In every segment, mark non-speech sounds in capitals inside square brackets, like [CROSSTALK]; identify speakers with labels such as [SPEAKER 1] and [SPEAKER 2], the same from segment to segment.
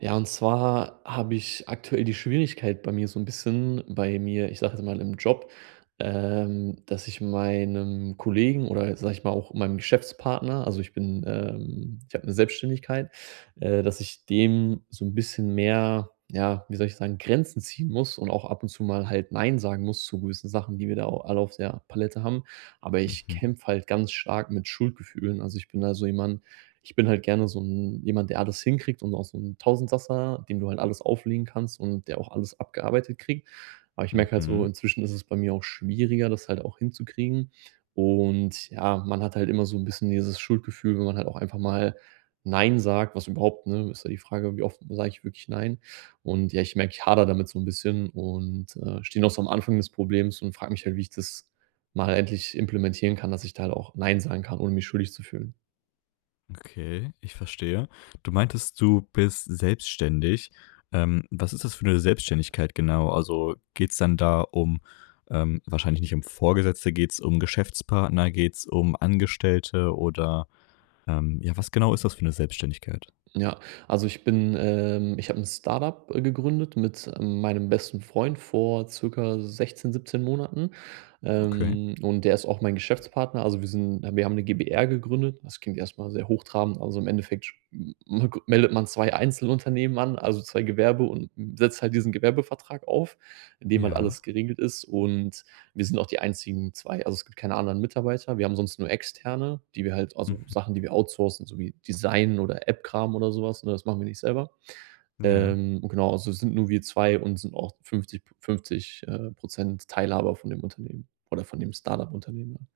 [SPEAKER 1] Ja, und zwar habe ich aktuell die Schwierigkeit bei mir so ein bisschen bei mir, ich sage jetzt mal im Job, dass ich meinem Kollegen oder sage ich mal auch meinem Geschäftspartner also, ich habe eine Selbstständigkeit, dass ich dem so ein bisschen mehr, ja, wie soll ich sagen, Grenzen ziehen muss und auch ab und zu mal halt nein sagen muss zu gewissen Sachen, die wir da au alle auf der Palette haben. Aber ich
[SPEAKER 2] Mhm,
[SPEAKER 1] kämpfe halt ganz stark mit Schuldgefühlen. Also, ich bin halt gerne so ein jemand, der alles hinkriegt und auch so ein Tausendsasser, dem du halt alles auflegen kannst und der auch alles abgearbeitet kriegt. Aber ich merke halt so,
[SPEAKER 2] mhm.
[SPEAKER 1] inzwischen ist es bei mir auch schwieriger, das halt auch hinzukriegen. Und ja, man hat halt immer so ein bisschen dieses Schuldgefühl, wenn man halt auch einfach mal nein sagt, was überhaupt ne, ist ja die Frage, wie oft sage ich wirklich nein? Und ja, ich merke, ich hadere damit so ein bisschen und, stehe noch so am Anfang des Problems und frage mich halt, wie ich das mal endlich implementieren kann, dass ich da halt auch nein sagen kann, ohne mich schuldig zu fühlen.
[SPEAKER 2] Okay, ich verstehe. Du meintest, du bist selbstständig. Was ist das für eine Selbstständigkeit genau? Also, geht's dann da um wahrscheinlich nicht um Vorgesetzte, geht's um Geschäftspartner, geht's um Angestellte oder, ja, was genau ist das für eine Selbstständigkeit?
[SPEAKER 1] Ja, also ich habe ein Startup gegründet mit, meinem besten Freund vor circa 16, 17 Monaten.
[SPEAKER 2] Okay,
[SPEAKER 1] Und der ist auch mein Geschäftspartner. Also wir haben 'ne GbR gegründet. Das klingt erstmal sehr hochtrabend, also im Endeffekt m m meldet man 2 Einzelunternehmen an, also 2 Gewerbe und setzt halt diesen Gewerbevertrag auf, in dem halt
[SPEAKER 2] ja,
[SPEAKER 1] alles geregelt ist und wir sind auch die einzigen 2. Also es gibt keine anderen Mitarbeiter. Wir haben sonst nur Externe, die wir halt
[SPEAKER 2] mhm,
[SPEAKER 1] also Sachen, die wir outsourcen, so wie Design oder App-Kram oder sowas. Was, ne? Das machen wir nicht selber.
[SPEAKER 2] ja.
[SPEAKER 1] Und genau, also es sind nur wir 2 und sind auch 50 50, Prozent Teilhaber von dem Unternehmen oder von dem startup unternehmen ja.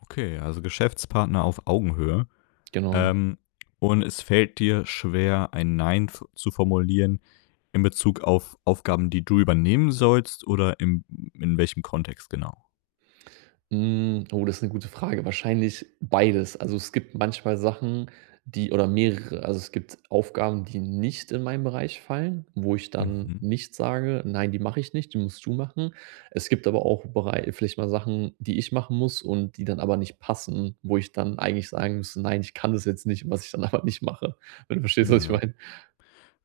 [SPEAKER 2] Okay, also Geschäftspartner auf Augenhöhe.
[SPEAKER 1] Genau.
[SPEAKER 2] Ähm, und es fällt dir schwer, ein „Nein" f zu formulieren, in Bezug auf Aufgaben, die du übernehmen sollst oder im in welchem Kontext genau?
[SPEAKER 1] Hm, oh, das ist eine gute Frage. Wahrscheinlich beides. Also, es gibt manchmal Sachen, die oder mehrere. Also, es gibt Aufgaben, die nicht in meinen Bereich fallen, wo ich dann
[SPEAKER 2] Mhm.
[SPEAKER 1] nicht sage: „Nein, die mache ich nicht, die musst du machen." Es gibt aber auch Berei vielleicht mal Sachen, die ich machen muss und die dann aber nicht passen, wo ich dann eigentlich sagen müsste: „Nein, ich kann das jetzt nicht", was ich dann aber nicht mache, wenn du verstehst, was ich
[SPEAKER 2] Ja,
[SPEAKER 1] meine.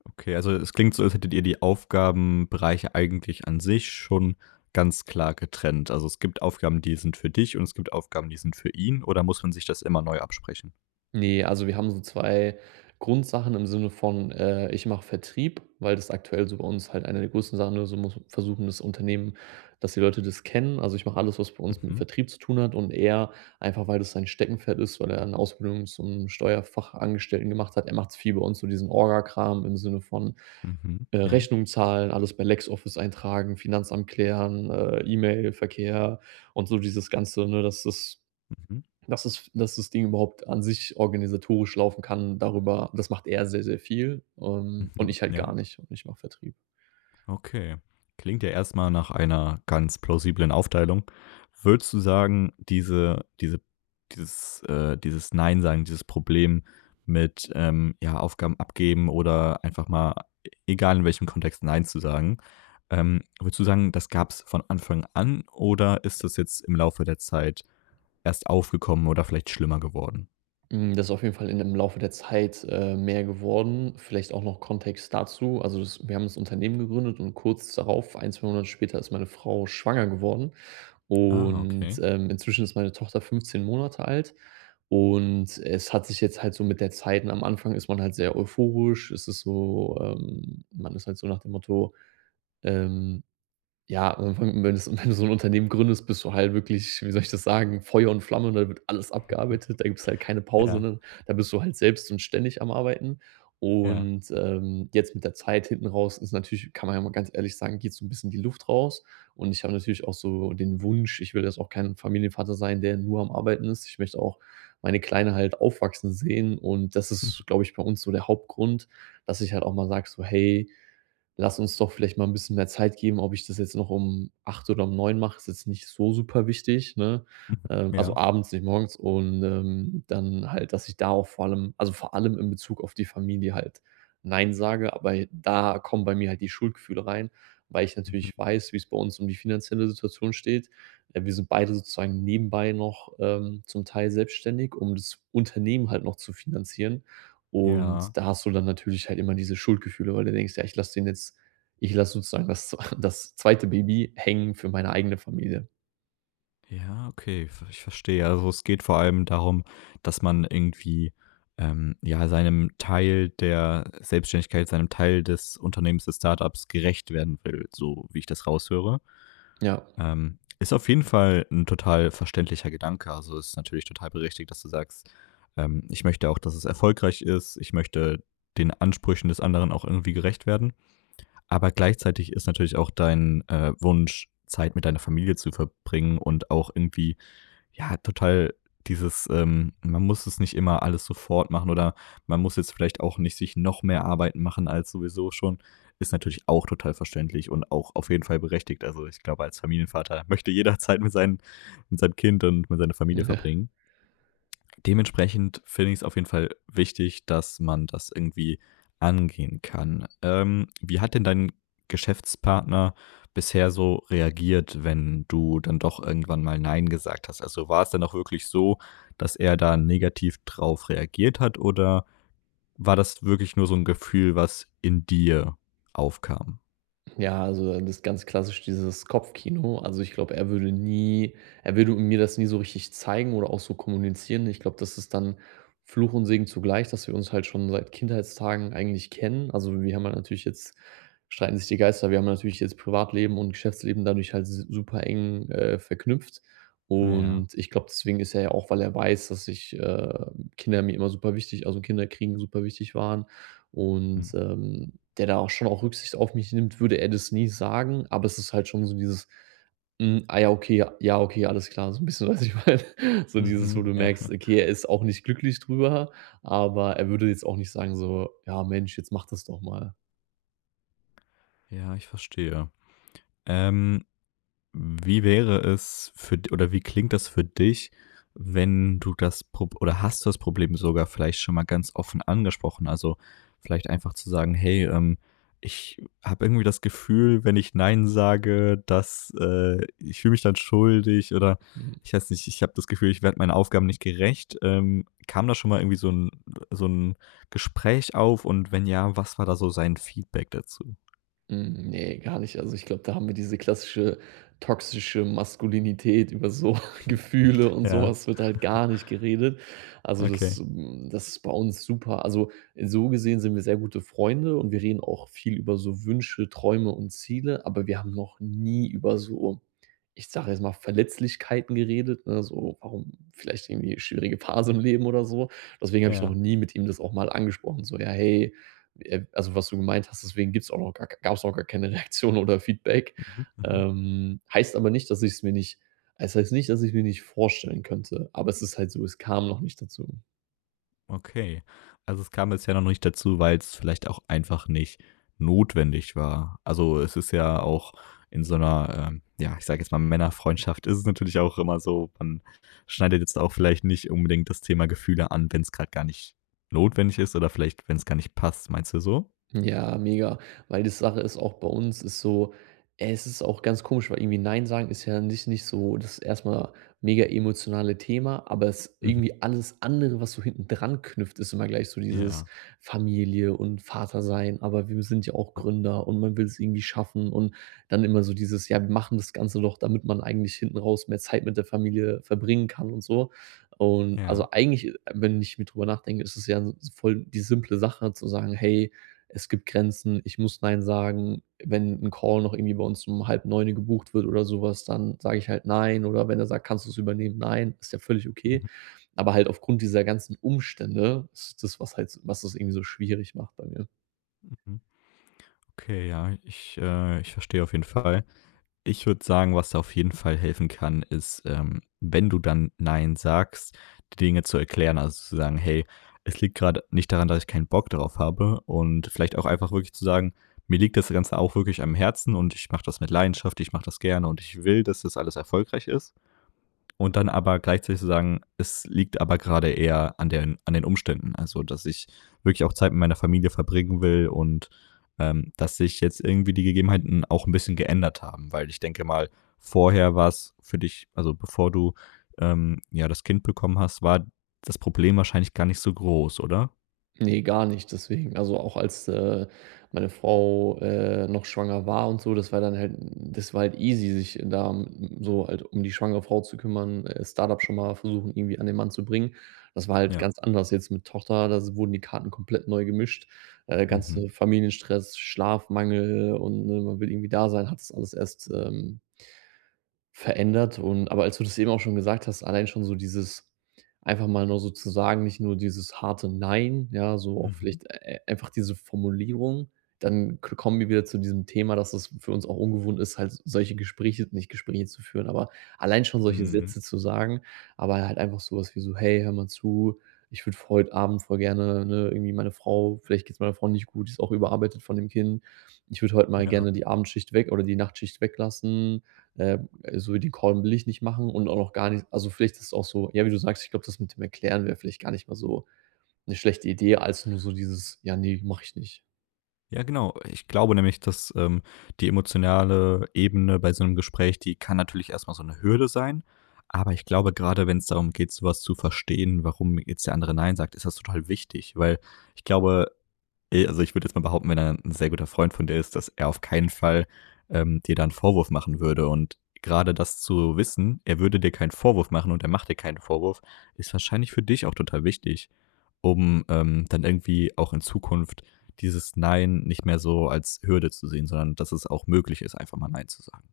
[SPEAKER 2] okay. Also, es klingt so, als hättet ihr die Aufgabenbereiche eigentlich an sich schon ganz klar getrennt. Also, es gibt Aufgaben, die sind für dich und es gibt Aufgaben, die sind für ihn oder muss man sich das immer neu absprechen?
[SPEAKER 1] Nee, also wir haben so 2 Grundsachen im Sinne von, ich mache Vertrieb, weil das aktuell so bei uns halt eine der größten Sachen ist. So muss versuchen, das Unternehmen dass die Leute das kennen. Also, ich mache alles, was bei uns mit
[SPEAKER 2] Mhm,
[SPEAKER 1] Vertrieb zu tun hat und er einfach, weil das sein Steckenpferd ist, weil er eine Ausbildung zum Steuerfachangestellten gemacht hat. Er macht viel bei uns so diesen Orga-Kram im Sinne von,
[SPEAKER 2] mhm, ja,
[SPEAKER 1] Rechnungen zahlen, alles bei LexOffice eintragen, Finanzamt klären, E-Mail-Verkehr und so dieses Ganze, ne?
[SPEAKER 2] mhm,
[SPEAKER 1] Dass das Ding überhaupt an sich organisatorisch laufen kann, darüber das macht er sehr, sehr viel, und
[SPEAKER 2] mhm,
[SPEAKER 1] ich halt
[SPEAKER 2] ja.
[SPEAKER 1] gar nicht und ich mache Vertrieb.
[SPEAKER 2] Okay. Klingt ja erstmal nach einer ganz plausiblen Aufteilung. Würdest du sagen, diese dieses dieses Nein sagen, dieses Problem mit, ja, Aufgaben abgeben oder einfach mal, e egal in welchem Kontext, nein zu sagen, würdest du sagen, das gab's von Anfang an oder ist das jetzt im Laufe der Zeit erst aufgekommen oder vielleicht schlimmer geworden?
[SPEAKER 1] Hm, das ist auf jeden Fall in im Laufe der Zeit, mehr geworden. Vielleicht auch noch Kontext dazu. Also, das wir haben das Unternehmen gegründet und kurz darauf, ein 2 Monate später, ist meine Frau schwanger geworden
[SPEAKER 2] Ah,
[SPEAKER 1] und,
[SPEAKER 2] okay.
[SPEAKER 1] inzwischen ist meine Tochter 15 Monate alt und es hat sich jetzt halt so mit der Zeit und am Anfang ist man halt sehr euphorisch. Es ist so, man ist halt so nach dem Motto, ähm ja, und wenn wenn du's wenn du so 'n Unternehmen gründest, bist du halt wirklich, wie soll ich das sagen, Feuer und Flamme, da wird alles abgearbeitet, da gibt's halt keine Pause,
[SPEAKER 2] Ja,
[SPEAKER 1] ne? Da bist du halt selbst und ständig am Arbeiten.
[SPEAKER 2] ja.
[SPEAKER 1] Und, jetzt mit der Zeit hinten raus ist natürlich kann man ja mal ganz ehrlich sagen, geht so 'n bisschen die Luft raus. Und ich habe natürlich auch so den Wunsch, ich will jetzt auch kein Familienvater sein, der nur am Arbeiten ist. Ich möchte auch meine Kleine halt aufwachsen sehen. Und das ist, glaube ich, bei uns so der Hauptgrund, dass ich halt auch mal sage so: „Hey, lass uns doch vielleicht mal ein bisschen mehr Zeit geben. Ob ich das jetzt noch um 8 oder um 9 mache, ist jetzt nicht so super wichtig, ne?
[SPEAKER 2] [LAUGHS]
[SPEAKER 1] Also
[SPEAKER 2] Ja.
[SPEAKER 1] abends, nicht morgens und, dann halt, dass ich da auch vor allem also vor allem in Bezug auf die Familie halt nein sage, aber da kommen bei mir halt die Schuldgefühle rein, weil ich
[SPEAKER 2] Mhm.
[SPEAKER 1] natürlich weiß, wie es bei uns um die finanzielle Situation steht. Wir sind beide sozusagen nebenbei noch, zum Teil selbstständig, um das Unternehmen halt noch zu finanzieren.
[SPEAKER 2] Ja.
[SPEAKER 1] Und da hast du dann natürlich halt immer diese Schuldgefühle, weil du denkst: „Ja, ich lasse sozusagen das [LAUGHS] das 2. Baby hängen für meine eigene Familie."
[SPEAKER 2] Ja, okay, ver ich verstehe. Also, es geht vor allem darum, dass man irgendwie, ja, seinem Teil der Selbstständigkeit, seinem Teil des Unternehmens, des Startups gerecht werden will, so wie ich das raushöre.
[SPEAKER 1] Ja.
[SPEAKER 2] Ist auf jeden Fall ein total verständlicher Gedanke. Also, ist natürlich total berechtigt, dass du sagst: ich möchte auch, dass es erfolgreich ist. Ich möchte den Ansprüchen des anderen auch irgendwie gerecht werden." Aber gleichzeitig ist natürlich auch dein, Wunsch, Zeit mit deiner Familie zu verbringen und auch irgendwie ja, halt total dieses, man muss es nicht immer alles sofort machen oder man muss jetzt vielleicht auch nicht sich noch mehr Arbeiten machen als sowieso schon, ist natürlich auch total verständlich und auch auf jeden Fall berechtigt. Also, ich glaube, als Familienvater möchte jederzeit mit seinen mit seinem Kind und mit seiner Familie
[SPEAKER 1] [LAUGHS]
[SPEAKER 2] verbringen. Dementsprechend finde ich es auf jeden Fall wichtig, dass man das irgendwie angehen kann. Wie hat denn dein Geschäftspartner bisher so reagiert, wenn du dann doch irgendwann mal nein gesagt hast? Also, war es dann auch wirklich so, dass er da negativ drauf reagiert hat oder war das wirklich nur so ein Gefühl, was in dir aufkam?
[SPEAKER 1] Ja, also das ist ganz klassisch dieses Kopfkino. Also, ich glaube, er würde nie, er würde mir das nie so richtig zeigen oder auch so kommunizieren. Ich glaube, das ist dann Fluch und Segen zugleich, dass wir uns halt schon seit Kindheitstagen eigentlich kennen. Also, wir haben halt natürlich jetzt streiten sich die Geister. Wir haben natürlich jetzt Privatleben und Geschäftsleben dadurch halt s super eng, verknüpft.
[SPEAKER 2] Ja.
[SPEAKER 1] Und ich glaube, deswegen ist er ja auch weil er weiß, dass ich, Kinder mir immer super wichtig also, Kinder kriegen super wichtig waren und,
[SPEAKER 2] Mhm.
[SPEAKER 1] der da auch schon auch Rücksicht auf mich nimmt, würde er das nie sagen, aber es ist halt schon so dieses: „Hm, ah ja, okay, ja, ja, okay, alles klar", so ein bisschen, [LAUGHS] was ich meine? [LAUGHS] So dieses, wo
[SPEAKER 2] Mhm.
[SPEAKER 1] du
[SPEAKER 2] Ja.
[SPEAKER 1] merkst,
[SPEAKER 2] [LAUGHS]
[SPEAKER 1] okay, er ist auch nicht glücklich drüber, aber er würde jetzt auch nicht sagen so: „Ja, Mensch, jetzt mach das doch mal."
[SPEAKER 2] Ja, ich verstehe. Ähm Wie wäre es für d oder wie klingt das für dich, wenn du das Prob oder hast du das Problem sogar vielleicht schon mal ganz offen angesprochen? Also, vielleicht einfach zu sagen: „Hey, ich habe irgendwie das Gefühl, wenn ich nein sage, dass, ich fühle mich dann schuldig oder
[SPEAKER 1] Hm.
[SPEAKER 2] ich weiß nicht, ich habe das Gefühl, ich werde meinen Aufgaben nicht gerecht." Kam da schon mal irgendwie so ein Gespräch auf und wenn ja, was war da so sein Feedback dazu?
[SPEAKER 1] Hm, ne, gar nicht. Also, ich glaube, da haben wir diese klassische toxische Maskulinität, über so [LAUGHS] Gefühle und
[SPEAKER 2] Ja,
[SPEAKER 1] sowas wird halt gar nicht geredet. Also, das
[SPEAKER 2] okay.
[SPEAKER 1] das ist bei uns super. Also, so gesehen sind wir sehr gute Freunde und wir reden auch viel über so Wünsche, Träume und Ziele, aber wir haben noch nie über so, ich sage jetzt mal, Verletzlichkeiten geredet, ne, so warum vielleicht irgendwie schwierige Phase im Leben oder so. Deswegen habe ich noch
[SPEAKER 2] Ja.
[SPEAKER 1] nie mit ihm das auch mal angesprochen, so: „Ja, hey, also, was du gemeint hast, deswegen gibt's auch noch gar gab's auch gar keine Reaktion oder Feedback.
[SPEAKER 2] Mhm, mhm.
[SPEAKER 1] Heißt aber nicht, dass ich es mir nicht. Es heißt nicht, dass ich mir nicht vorstellen könnte, aber es ist halt so, es kam noch nicht dazu.
[SPEAKER 2] Okay. Also, es kam bisher noch nicht dazu, weil es vielleicht auch einfach nicht notwendig war. Also, es ist ja auch in so einer, ja, ich sage jetzt mal Männerfreundschaft ist es natürlich auch immer so, man schneidet jetzt auch vielleicht nicht unbedingt das Thema Gefühle an, wenn es gerade gar nicht notwendig ist oder vielleicht, wenn es gar nicht passt. Meinst du so?
[SPEAKER 1] Ja, mega. Weil die Sache ist auch bei uns ist so es ist auch ganz komisch, weil irgendwie „Nein" sagen ist ja nicht so das erstmal mega emotionale Thema, aber es
[SPEAKER 2] Mhm.
[SPEAKER 1] irgendwie alles andere, was so hinten dran knüpft, ist immer gleich so dieses
[SPEAKER 2] Ja.
[SPEAKER 1] Familie und Vater sein, aber wir sind ja auch
[SPEAKER 2] Hm,
[SPEAKER 1] Gründer und man will es irgendwie schaffen und dann immer so dieses: „Ja, wir machen das Ganze doch, damit man eigentlich hinten raus mehr Zeit mit der Familie verbringen kann" und so. Und,
[SPEAKER 2] ja.
[SPEAKER 1] also, eigentlich, wenn ich mir drüber nachdenke, ist es ja so voll die simple Sache zu sagen: „Hey, es gibt Grenzen, ich muss nein sagen. Wenn ein Call noch irgendwie bei uns um 8:30 gebucht wird oder sowas, dann sage ich halt nein oder wenn er sagt: „Kannst du es übernehmen?" Nein, ist ja völlig okay.
[SPEAKER 2] Mhm,
[SPEAKER 1] Aber halt aufgrund dieser ganzen Umstände ist das, was halt was das irgendwie so schwierig macht bei mir.
[SPEAKER 2] mhm. Okay, ja, ich, ich verstehe auf jeden Fall. Ich würde sagen, was da auf jeden Fall helfen kann, ist, wenn du dann „Nein" sagst, die Dinge zu erklären. Also, zu sagen: „Hey, es liegt gerade nicht daran, dass ich keinen Bock darauf habe." Und vielleicht auch einfach wirklich zu sagen: „Mir liegt das Ganze auch wirklich am Herzen und ich mache das mit Leidenschaft, ich mache das gerne und ich will, dass das alles erfolgreich ist." Und dann aber gleichzeitig zu sagen, es liegt aber gerade eher an den Umständen. Also, dass ich wirklich auch Zeit mit meiner Familie verbringen will und dass sich jetzt irgendwie die Gegebenheiten auch ein bisschen geändert haben. Weil ich denke mal, vorher war es für dich, also bevor du ja das Kind bekommen hast, war das Problem wahrscheinlich gar nicht so groß, oder?
[SPEAKER 1] Ne, gar nicht, deswegen. Also, auch als, meine Frau, noch schwanger war und so, das war dann halt das war halt easy, sich da m so halt um die schwangere Frau zu kümmern, start schon mal versuchen, irgendwie an den Mann zu bringen. Das war halt
[SPEAKER 2] Ja.
[SPEAKER 1] ganz anders jetzt mit Tochter, da s wurden die Karten komplett neu gemischt.
[SPEAKER 2] Mhm.
[SPEAKER 1] Ganze Familienstress, Schlafmangel und, ne, man will irgendwie da sein, hat es alles erst, verändert und aber als du das eben auch schon gesagt hast, allein schon so dieses einfach mal nur so zu sagen, nicht nur dieses harte Nein, ja, so auch
[SPEAKER 2] Mhm.
[SPEAKER 1] vielleicht, einfach diese Formulierung, dann k kommen wir wieder zu diesem Thema, dass es für uns auch ungewohnt ist, halt solche Gespräche nicht Gespräche zu führen, aber allein schon solche
[SPEAKER 2] Mhm.
[SPEAKER 1] Sätze zu sagen, aber halt einfach sowas wie so: „Hey, hör mal zu, ich würde heute Abend voll gerne, ne, irgendwie meine Frau vielleicht geht es meiner Frau nicht gut, die ist auch überarbeitet von dem Kind. Ich würde heute mal
[SPEAKER 2] Ja.
[SPEAKER 1] gerne die Abendschicht weg oder die Nachtschicht weglassen. Äh, so den Call will ich nicht machen und auch noch gar nicht also vielleicht ist es auch so ja, wie du sagst, ich glaube, das mit dem Erklären wäre vielleicht gar nicht mal so eine schlechte Idee, als nur so dieses: „Ja, nee mache ich nicht."
[SPEAKER 2] Ja, genau. Ich glaube nämlich, dass, die emotionale Ebene bei so 'nem Gespräch, die kann natürlich erst mal so 'ne Hürde sein. Aber ich glaube, grade wenn's darum geht, so was zu verstehen, warum jetzt der andere „nein" sagt, ist das total wichtig, weil ich glaube also, ich würde jetzt mal behaupten, wenn er 'n sehr guter Freund von dir ist, dass er auf keinen Fall, dir da 'n Vorwurf machen würde. Und grade das zu wissen, er würde dir keinen Vorwurf machen und er macht dir keinen Vorwurf, ist wahrscheinlich für dich auch total wichtig um, dann irgendwie auch in Zukunft dieses Nein nicht mehr so als Hürde zu sehen, sondern dass es auch möglich ist, einfach mal Nein zu sagen.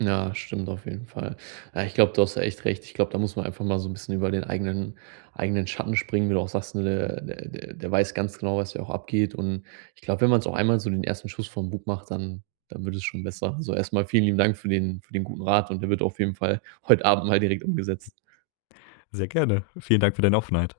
[SPEAKER 1] Ja, stimmt auf jeden Fall. Ja, ich glaube, du hast da echt recht. Ich glaube, da muss man einfach mal so ein bisschen über den eigenen Schatten springen, wie du auch sagst, ne, der weiß ganz genau, was ja auch abgeht und ich glaube, wenn man es auch einmal so den ersten Schuss vorm Bug macht, dann wird es schon besser. Also erstmal vielen lieben Dank für den guten Rat und der wird auf jeden Fall heute Abend mal direkt umgesetzt.
[SPEAKER 2] Sehr gerne. Vielen Dank für deine Offenheit.